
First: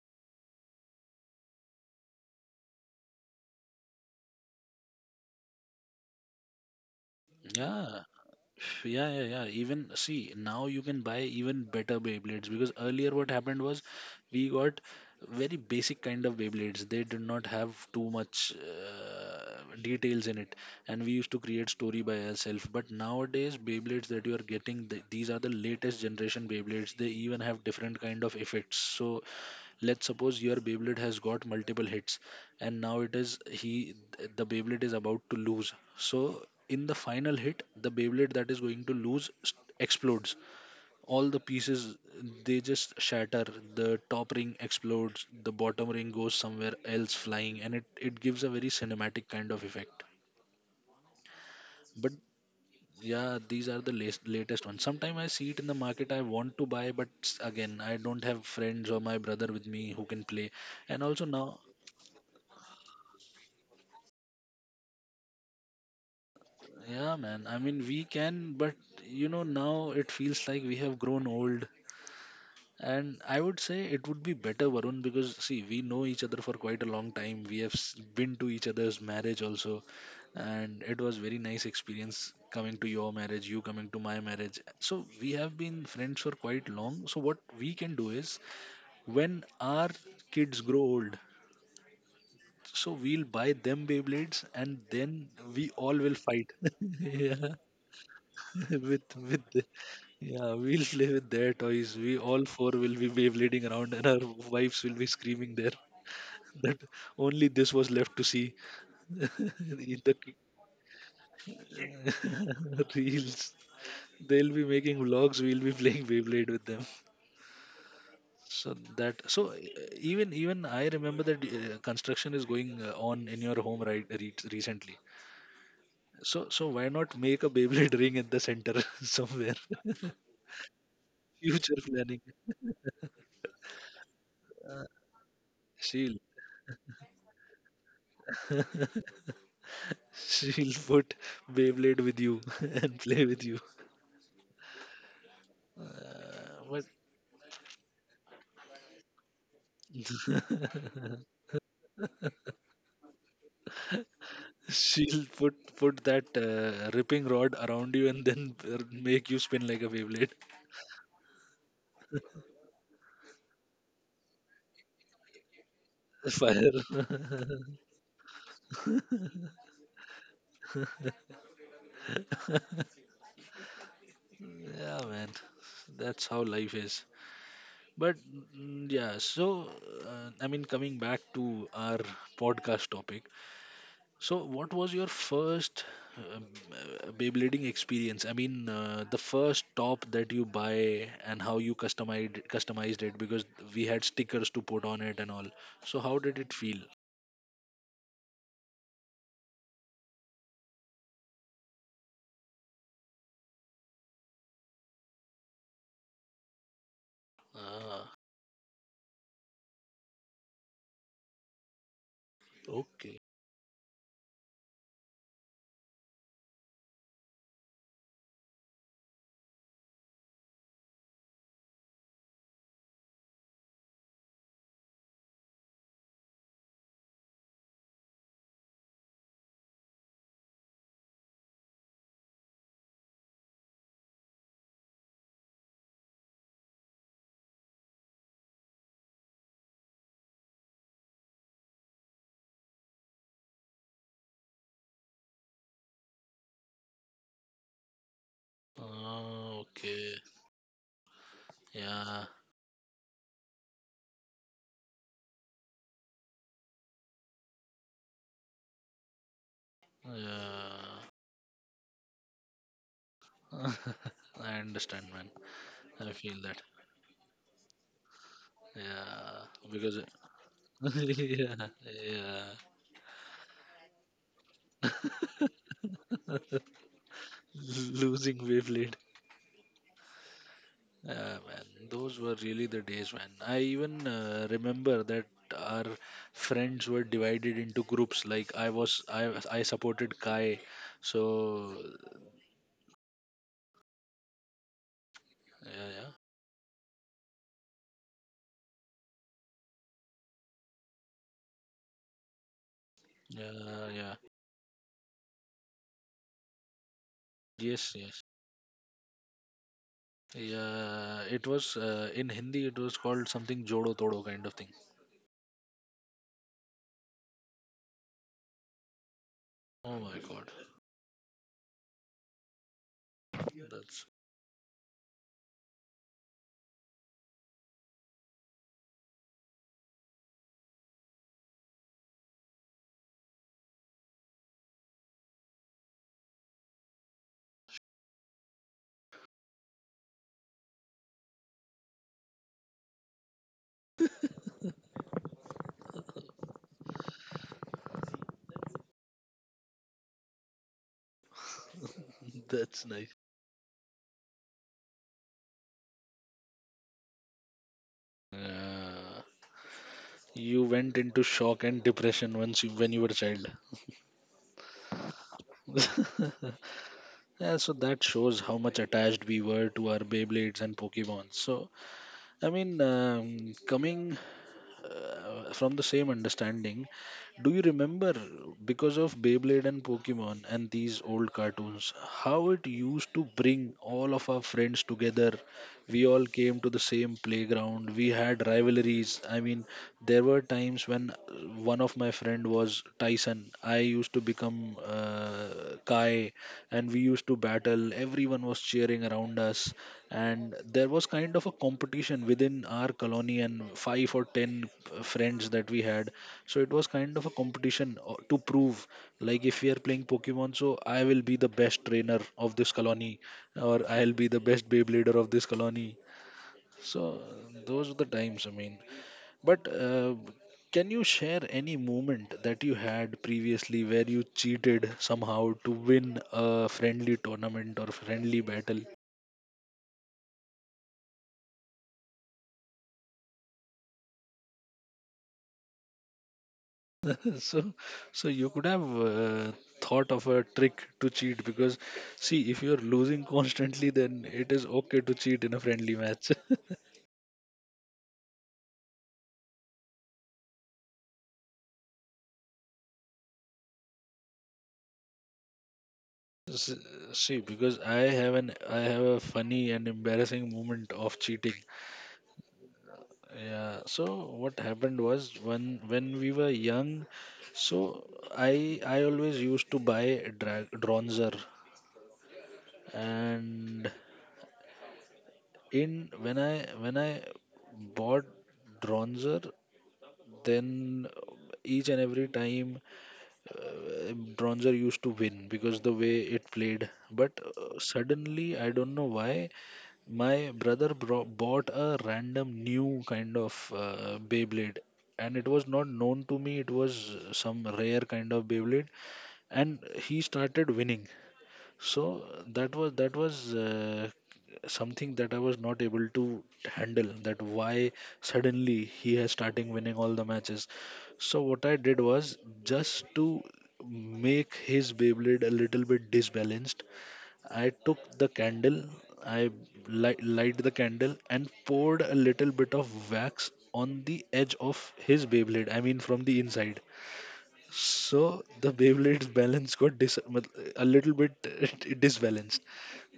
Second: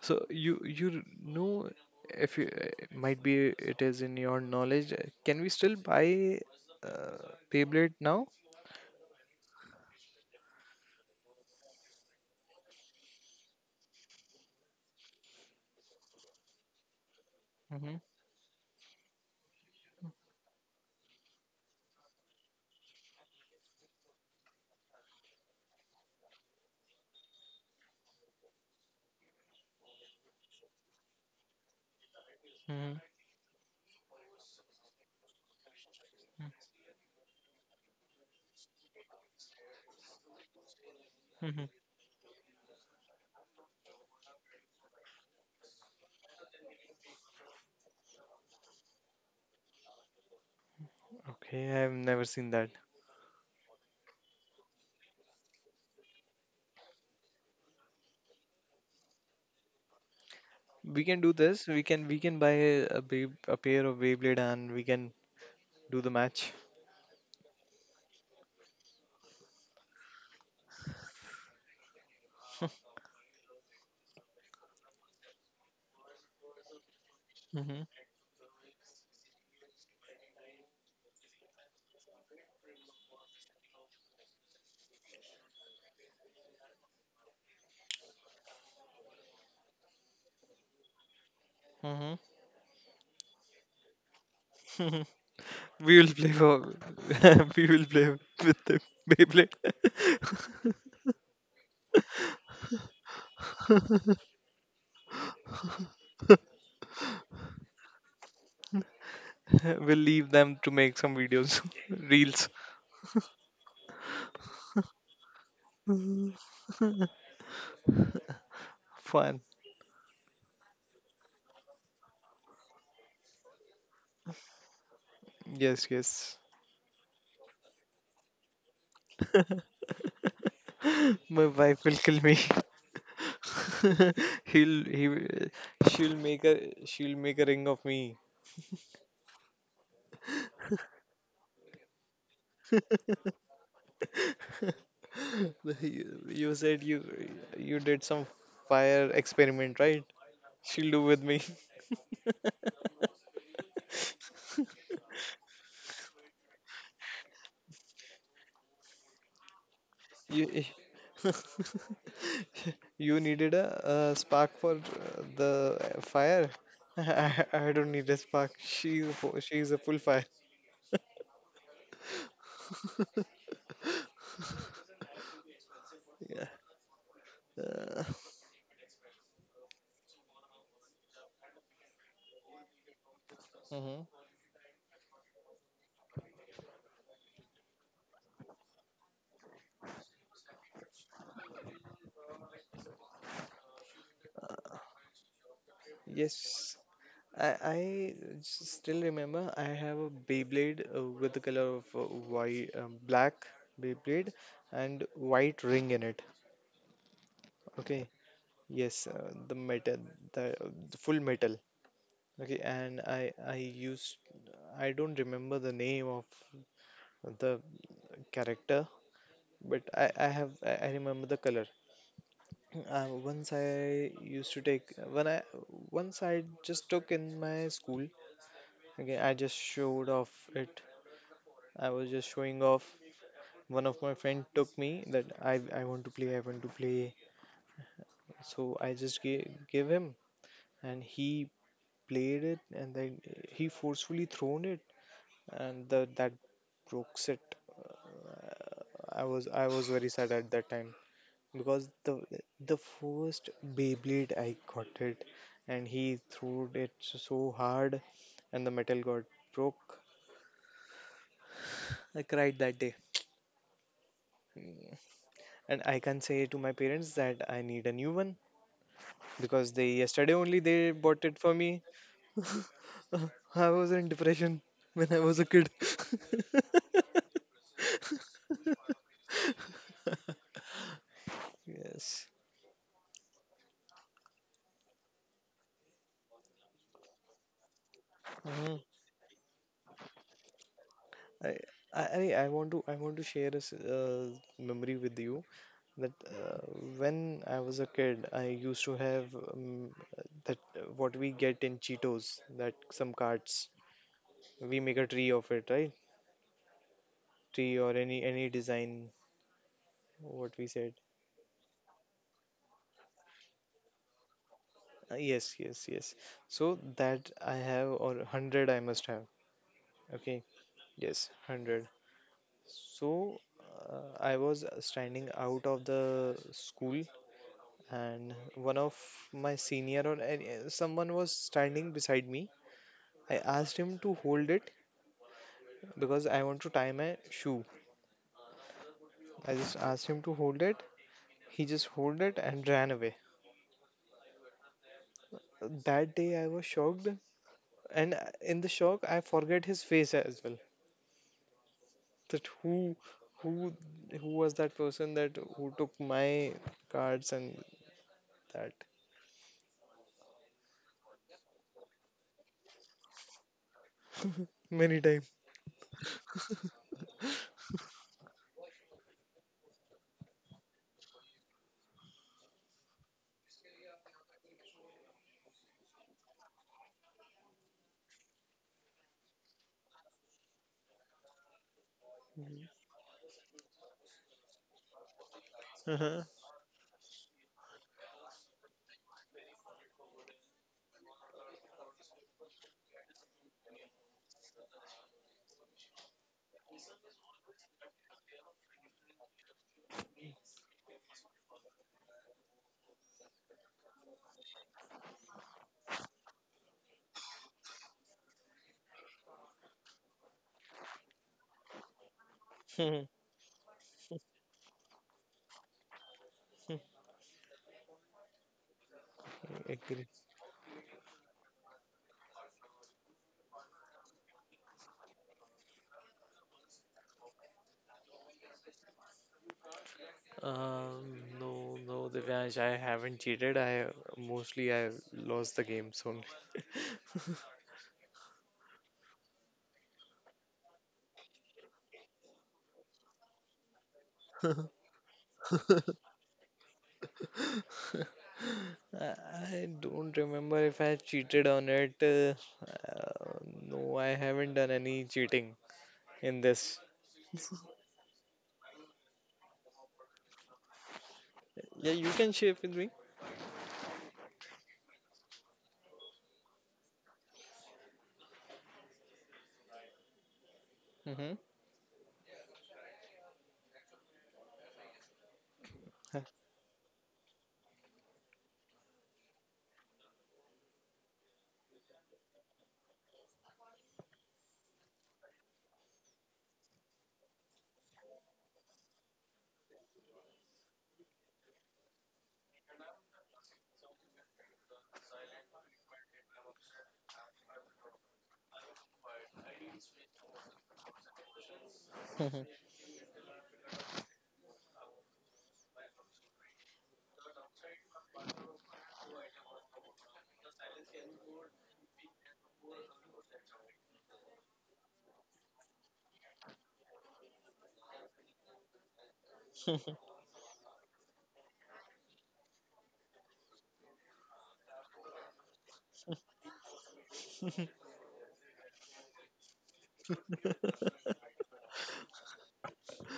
S1: So you you know if you uh, might be it is in your knowledge. Uh, can we still buy uh, Beyblade
S2: Yeah.
S1: now?
S2: Yeah, yeah, yeah. Even see now you can buy even better Beyblades because earlier what happened was we got very basic kind of Beyblades. They did not have
S1: Mhm,
S2: too much uh, details in it, and we used to create story by ourselves. But nowadays Beyblades that you are getting, th- these are the latest generation Beyblades. They even have different kind of effects. So let's suppose your Beyblade has got multiple hits and
S1: mhm,
S2: now it is he the Beyblade is about to lose. So
S1: mhm,
S2: in the final hit, the Beyblade that is going to lose s- explodes. All the
S1: mhm.
S2: pieces they just shatter. The top ring explodes, the bottom ring goes somewhere else flying, and it it gives a very cinematic kind of effect.
S1: Okay, I've
S2: But
S1: never seen that.
S2: yeah, these are the latest latest ones. Sometimes I see it in the market. I want to buy, but s- again, I don't have friends or my brother with me who can play. And
S1: We
S2: also
S1: can do
S2: now.
S1: this. We can we can buy a babe a pair of Beyblade and we can do the match.
S2: Yeah, man. I mean, we can, but you know, now it feels like we have grown old. And I would say it would be better, Varun, because see, we know each other for quite a long time. We have
S1: Hmm.
S2: s- been to each other's marriage also, and it was very nice experience coming to your marriage, you coming to my marriage. So we have been friends for quite long. So what we can do is, when our kids grow old,
S1: Hmm.
S2: so we'll buy them Beyblades, and then we
S1: We
S2: all
S1: will
S2: will
S1: play
S2: fight.
S1: for
S2: Yeah.
S1: we will play with the
S2: with with
S1: Beyblade.
S2: the- yeah, we'll play with their toys. We all four will be Beyblading around, and our wives will be screaming there that only this was left to see
S1: We'll
S2: in the
S1: leave them to make some videos, reels,
S2: reels. They'll be making vlogs. We'll be playing Beyblade with them. So that
S1: fun.
S2: so uh, even even I remember that, uh, construction is going uh, on in your home right re- recently.
S1: Yes, yes.
S2: So so why not make a Beyblade ring at the center somewhere?
S1: My
S2: Future
S1: wife will kill
S2: planning.
S1: me. He'll he will- she'll
S2: Seal.
S1: make a she'll make a ring of me.
S2: She'll put Beyblade with you and play with you.
S1: You, you
S2: Uh,
S1: said
S2: but
S1: you you did some fire experiment, right? She'll do with me.
S2: she'll put put that, uh, ripping rod around you and then uh, make you spin like a Beyblade.
S1: You you needed a, uh spark for uh, the uh, fire.
S2: Fire.
S1: I, I don't need a spark. She's a fu- she's a full fire.
S2: Yeah, man. That's how
S1: Yeah.
S2: life is.
S1: Uh,
S2: But mm, yeah, so uh, I mean, coming back to our podcast topic,
S1: mhm.
S2: so what was your first um, uh, Beyblading experience? I mean, uh, the first top that you buy and how you customized customized it because we had stickers to put on it and all. So, how did it
S1: Yes.
S2: feel?
S1: I I s- still remember I have a Beyblade uh, with the color of uh, white, um, black Beyblade and white ring in it. Okay.
S2: Ah,
S1: Yes, uh, the metal, the, the full metal. Okay, and
S2: okay.
S1: I I used I don't remember the name of the character, but I I have I I remember the color. Uh, once I used to take when I once I just took in my school. Okay, I just showed off it. I was just showing off. One of my friend took me that I I want to play. I want to play. So I just gave gave him, and he played it, and then he forcefully thrown it, and the that broke it. I was
S2: Ah,
S1: I was very
S2: okay.
S1: sad at that time because
S2: Yeah,
S1: the the first Beyblade I got it and he threw it so hard and the metal got broke.
S2: yeah.
S1: I cried that day
S2: I understand, man.
S1: and I
S2: I
S1: can
S2: feel
S1: say to
S2: that.
S1: my parents that I need a new one
S2: Yeah,
S1: because they
S2: because
S1: yesterday only they bought it for
S2: yeah,
S1: me.
S2: yeah.
S1: I was in depression when I was a kid.
S2: Losing wavelengths. Uh, man, those
S1: Yes.
S2: were really the days, man. I even uh, remember that our friends were divided into groups. Like I
S1: Mhm.
S2: was, I was- I supported Kai,
S1: I,
S2: so
S1: I I I want to I want to share a s- uh, memory with you.
S2: yeah,
S1: That uh, when I was a kid, I used to have um, that uh, what we get in Cheetos, that some
S2: yeah,
S1: cards.
S2: yeah, yeah.
S1: We make a tree of it, right? Tree or
S2: Yes,
S1: any
S2: yes.
S1: any design, what we said.
S2: Yeah, it was uh, in Hindi. It was called something Jodo Todo kind of thing.
S1: Uh, yes, yes, yes. So that I have or hundred I must have.
S2: Oh my
S1: Okay,
S2: God,
S1: yes, hundred. So
S2: that's
S1: uh, I was standing out of the school, and one of my senior or any, someone was standing beside me. I asked him to hold it because I want to tie my shoe. I just asked him to hold it. He just hold it and ran away. That day I was shocked, and uh, in the shock I forget his face as well. That
S2: that's
S1: who,
S2: nice.
S1: who, who was that person that who took my cards and that
S2: Uh, you went into shock and depression once you, when you were a child.
S1: many times.
S2: Yeah, so that shows how much attached we were to our Beyblades and Pokemon. So I mean, um, coming uh, from the same understanding, do you remember because of Beyblade and Pokemon and these old cartoons, how it used to bring all of our friends together? We
S1: Uh-huh.
S2: all came to the same playground. We had rivalries. I mean, there were times when, uh, one of my friend was Tyson. I used to become uh, Kai, and we used to battle. Everyone was cheering around us, and there was kind of a competition within our colony and five or ten uh, friends that we had. So it was kind of a competition uh, to prove, like if we are playing Pokemon, so I will be the best trainer of this colony or I'll be the best Beyblader of this colony. So uh, those are the times, I mean, but
S1: Agree.
S2: uh, can you share any moment that you had previously where you cheated somehow to win a friendly tournament or friendly battle?
S1: Um, no, no, Divyansh, I haven't cheated. I Mostly I lost the games only.
S2: So, so you could have uh, thought of a trick to cheat because, see, if you're losing constantly, then it is okay to cheat in a friendly match.
S1: Uh, I don't remember if I cheated on it. Uh, uh, no, I haven't done any cheating in
S2: S-
S1: this.
S2: See, because I have an I have a funny and embarrassing moment of cheating.
S1: Yeah, you can share with me.
S2: Yeah. So what happened was, when when we were young, so I I always used to buy dra-
S1: Hmm.
S2: Dronzer, and in when I when I bought Dronzer, then each and every time, uh, Bronzer used to win because the way it played. But uh, suddenly, I don't know why, my brother bro- bought a random new kind of uh, Beyblade. And it was not known to me, it was some rare kind of Beyblade. And he started winning. So that was that was uh, something that I was not able to handle, that why suddenly he has starting winning all the matches. So what I did was, just to make his Beyblade a little bit disbalanced, I took the candle. I light, light the candle and poured a little bit of wax on the edge of his Beyblade, I mean from the inside, so the Beyblade's balance got dis- mat- a little bit disbalanced.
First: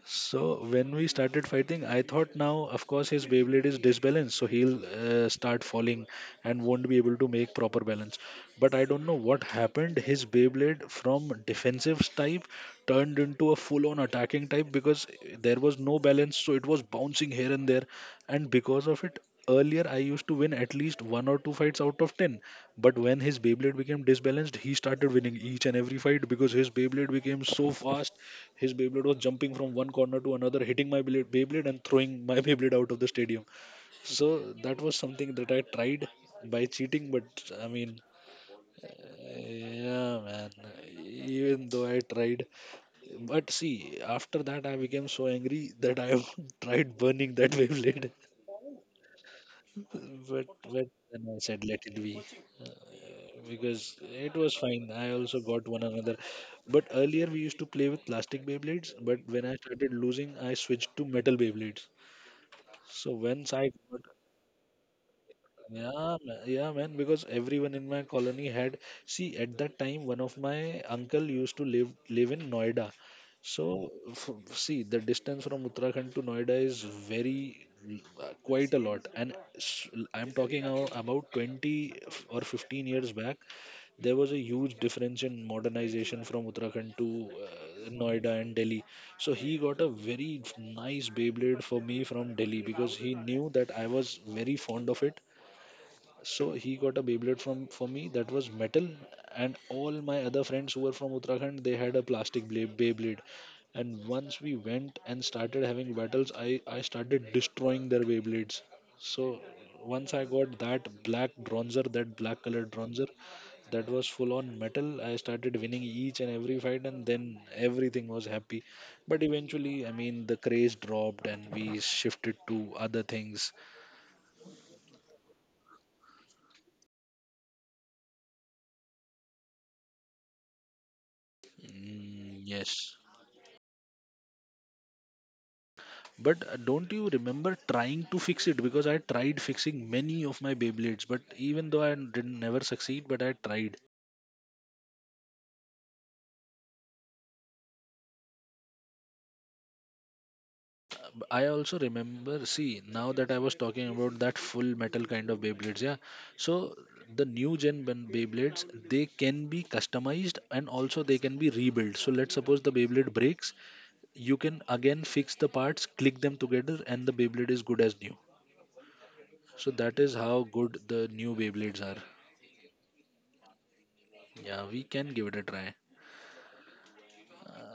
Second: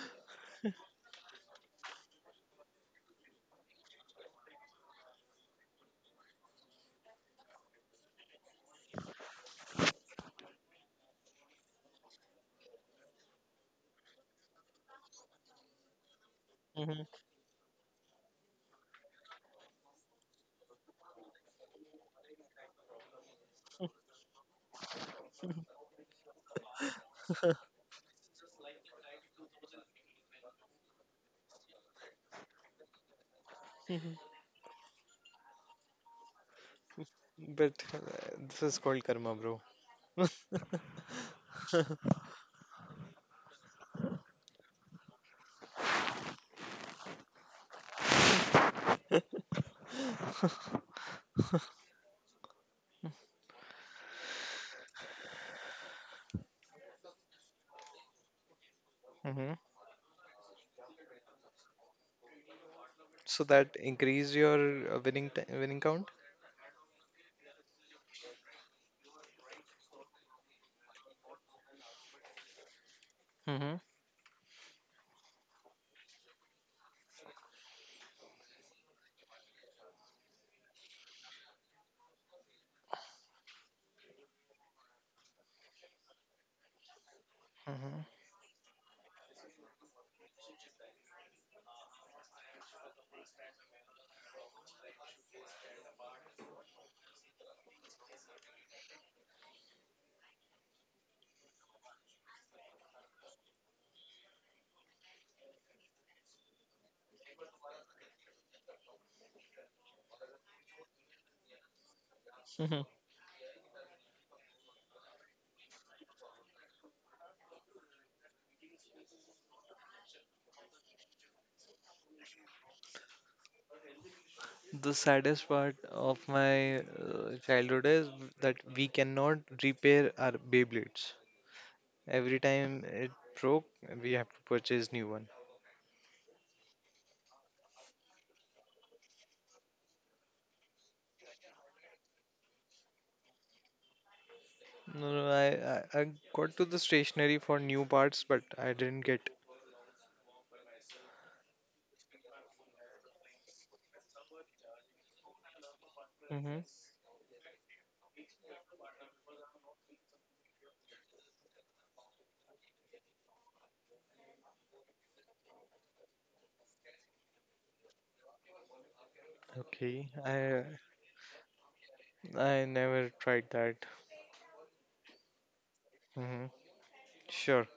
S2: So when we started fighting, I thought now, of course, his Beyblade is disbalanced, so he'll uh, start falling and won't be able to make proper balance. But I don't know what happened. His Beyblade from defensive type turned into a full-on attacking type because there was no balance, so it was bouncing here and there. And because of it, earlier I used to win at least one or two fights out of ten. But when his Beyblade became disbalanced, he started winning each and every fight because his Beyblade became so fast. His Beyblade was jumping from one corner to another, hitting my Beyblade Beyblade and throwing my Beyblade out of the stadium. So that was something that I tried by cheating, but I
S1: But uh,
S2: mean,
S1: this is called karma, bro.
S2: yeah, man. Even though I tried, but see, after that I became so angry that I tried burning that Beyblade. But but then I said let it be because it was fine. I also got one another. But earlier we used to play with plastic Beyblades. But when
S1: Hmm.
S2: I started losing, I switched to metal Beyblades. So
S1: So
S2: once I
S1: that
S2: got,
S1: increase your uh, winning t- winning
S2: yeah,
S1: count.
S2: ma- yeah, man, because everyone in my colony had, see, at that time, one of my uncle used to live live in Noida.
S1: Hmm.
S2: So, f see, the distance from Uttarakhand to Noida is very uh, quite a lot. And s- I'm talking now about twenty f- or fifteen years back, there was a huge difference in modernization from Uttarakhand to uh,
S1: Hmm.
S2: Noida and Delhi. So he got a very nice Beyblade for me from Delhi because he knew that I was very fond of it, so he got a Beyblade from for me that was metal, and all my other friends who were from Uttarakhand they had a plastic Bey- Beyblade. And once we went and started having battles, I I started destroying their Beyblades. So once I got that black bronzer, that black colored bronzer, that was full on metal. I started winning each and every fight, and then everything was happy. But eventually, I mean, the craze dropped, and we shifted to other things.
S1: The saddest part of my uh, childhood is that we cannot repair our Beyblades. Every
S2: Mm,
S1: time
S2: yes.
S1: it broke, we have to purchase new one.
S2: But uh, don't you remember trying to fix it? Because I tried fixing many of my Beyblades, but even though I didn't never succeed, but I tried.
S1: No, no, I, I, I got to the stationery for new parts, but I didn't get.
S2: Uh, b- I also remember, see, now that I was talking about that full metal kind of Beyblades, yeah.
S1: Hmm.
S2: So the new gen ben- Beyblades, they can be customized and also they can be rebuilt. So let's suppose the Beyblade breaks, you can again fix the parts, click them together, and the Beyblade is good as new. So that
S1: Okay,
S2: is how
S1: I
S2: good the new Beyblades are.
S1: I never tried that.
S2: Yeah, we can give it a try.
S1: Hmm. Sure,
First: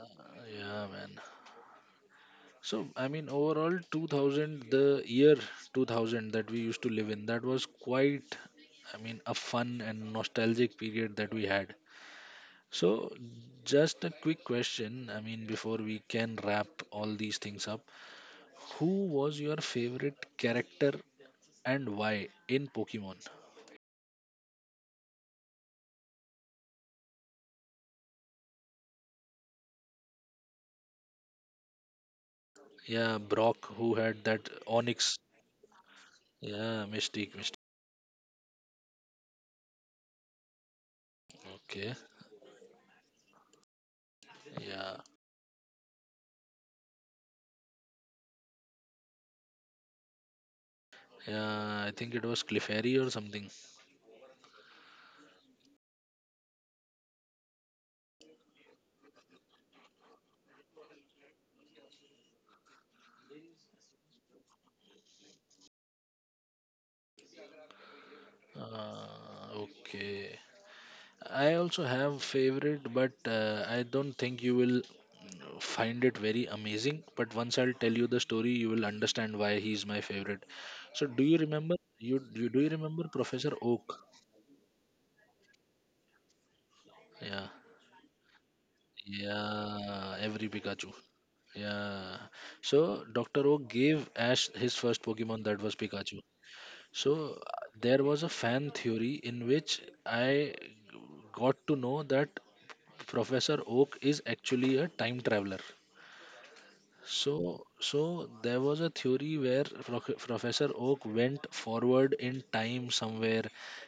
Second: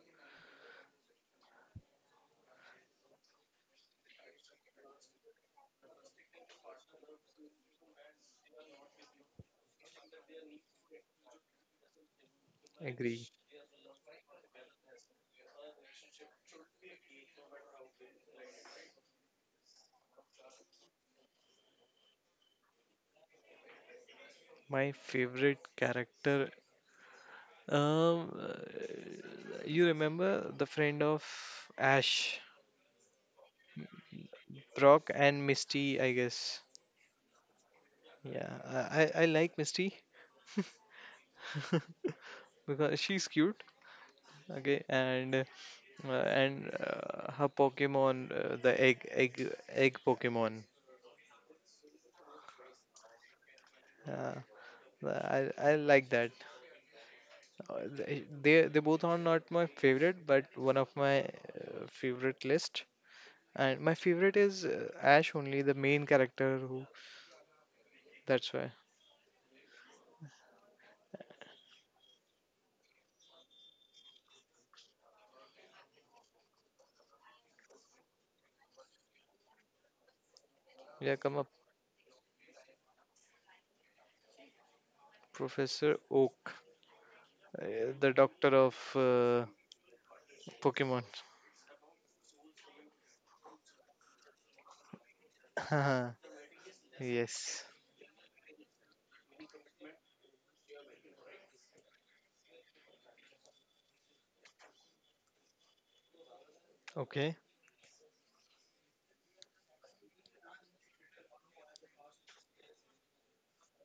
S2: Yeah, man. So, I mean, overall, two thousand, the year two thousand that we used to live in, that was quite, I mean, a fun and nostalgic period that we had. So,
S1: agree.
S2: just a quick question, I mean, before we can wrap all these things up, who was your favorite character and why in Pokemon?
S1: My favorite character. Um, uh, you remember the friend of Ash,
S2: Yeah, Brock, who had that
S1: Brock,
S2: Onyx.
S1: and Misty, I guess.
S2: Yeah, Mystique, Mystique.
S1: Yeah, I I, I like Misty
S2: Okay.
S1: because she's cute. Okay,
S2: Yeah.
S1: and Uh, and uh, her Pokemon, uh, the egg, egg, egg Pokemon.
S2: Yeah, I think it was Clefairy or something.
S1: Uh, I I like that. Uh, th- They they both are not my favorite, but one of my uh, favorite list. And my favorite is uh, Ash only, the main character. Who that's why.
S2: Uh, okay. I also have favorite, but uh, I don't think you will find it very amazing. But once I'll tell you the story, you will understand why he's my favorite. So,
S1: Yeah,
S2: do you
S1: come up,
S2: remember you, you do you remember Professor Oak?
S1: Professor Oak,
S2: Yeah,
S1: uh, the doctor of uh,
S2: yeah. Every Pikachu.
S1: Pokemon.
S2: Yeah. So doctor Oak gave Ash his first Pokemon that was Pikachu. So uh,
S1: Yes.
S2: there was a fan theory in which I got to know that Professor Oak is actually a time traveler.
S1: Okay.
S2: So, so there was a theory where Proc- Professor Oak went forward in time somewhere,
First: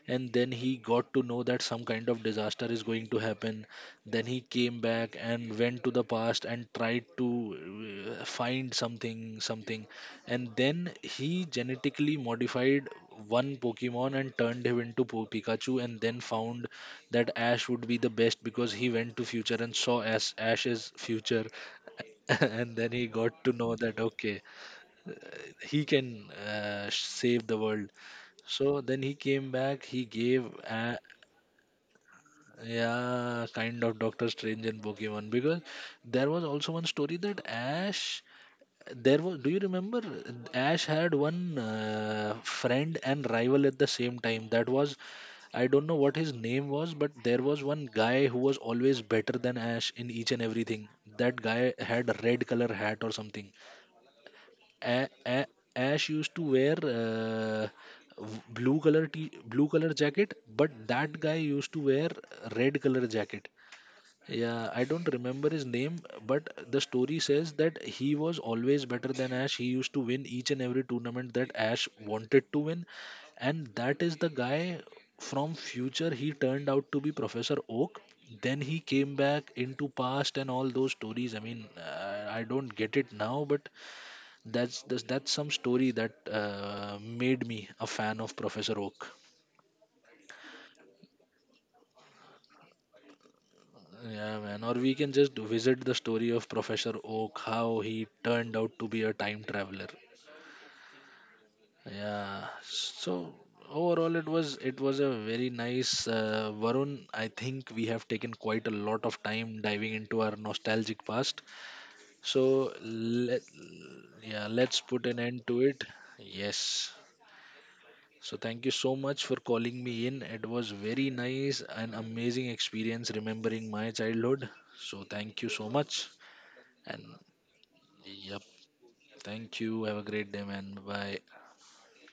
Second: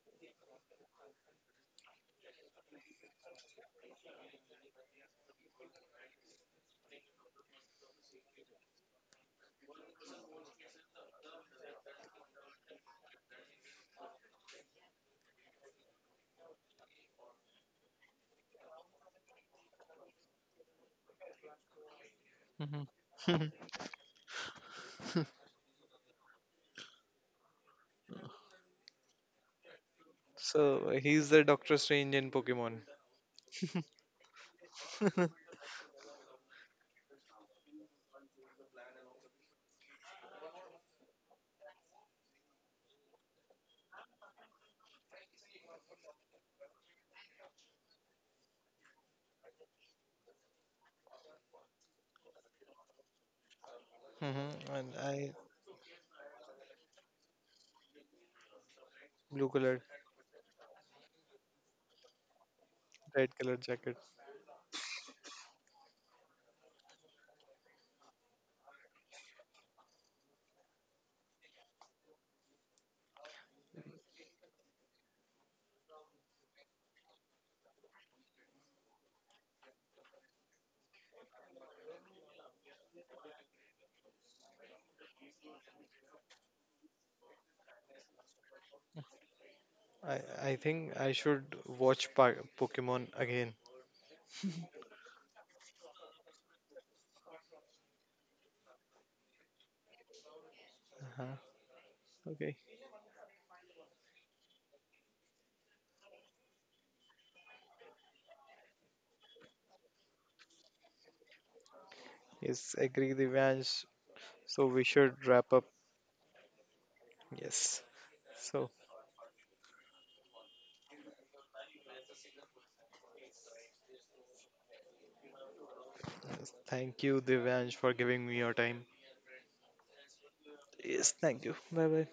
S2: and then he got to know that some kind of disaster is going to happen. Then he came back and went to the past and tried to uh, find something, something, and then he genetically modified one Pokemon and turned him into po- Pikachu, and then found that Ash would be the best because he went to future and saw ash ash's future, and then he
S1: Hmm.
S2: got to know that okay, uh, he can uh, sh- save the world. So then he came back, he gave
S1: So
S2: a,
S1: he's the Doctor Strange in Pokemon.
S2: yeah, kind of Doctor Strange and Pokemon, because there was also one story that Ash, there was, do you remember Ash had one uh, friend and rival at the same time, that was, I don't know what his name was, but there was one guy who was always better than Ash in each and everything. That guy had a red color hat or something.
S1: Mm-hmm. And
S2: A-
S1: I
S2: a- Ash used to wear uh, v- blue color t-
S1: blue
S2: blue
S1: colored,
S2: color jacket, but that guy used to wear red color
S1: red
S2: jacket.
S1: colored jacket.
S2: Yeah, I don't remember his name, but the story says that he was always better than Ash. He used to win each and every tournament that Ash wanted to win, and that is the guy from future. He turned out to be Professor Oak. Then he came back into past and all those stories. I mean, uh, I don't get it now, but that's that's, that's some story that uh, made me a fan of Professor Oak.
S1: I I think I should watch pa- Pokemon again.
S2: Yeah, man. Or we can just visit the story of Professor Oak, how he turned out to be a time traveler.
S1: Uh-huh.
S2: Yeah.
S1: Okay.
S2: So overall, it was it was a very nice uh, Varun. I think we have taken quite a lot of time diving into our nostalgic past. So
S1: Yes, agree,
S2: let,
S1: Devansh.
S2: yeah,
S1: So
S2: let's
S1: we
S2: put an
S1: should
S2: end
S1: wrap
S2: to
S1: up.
S2: it. Yes.
S1: Yes.
S2: So thank
S1: So
S2: you so much for calling me in. It was very nice and amazing experience remembering my childhood. So thank you so much
S1: yes, thank
S2: and,
S1: you, Devansh, for giving me
S2: yep.
S1: your time.
S2: Thank you. Have a great day, man.
S1: Yes,
S2: Bye.
S1: thank you. Bye bye.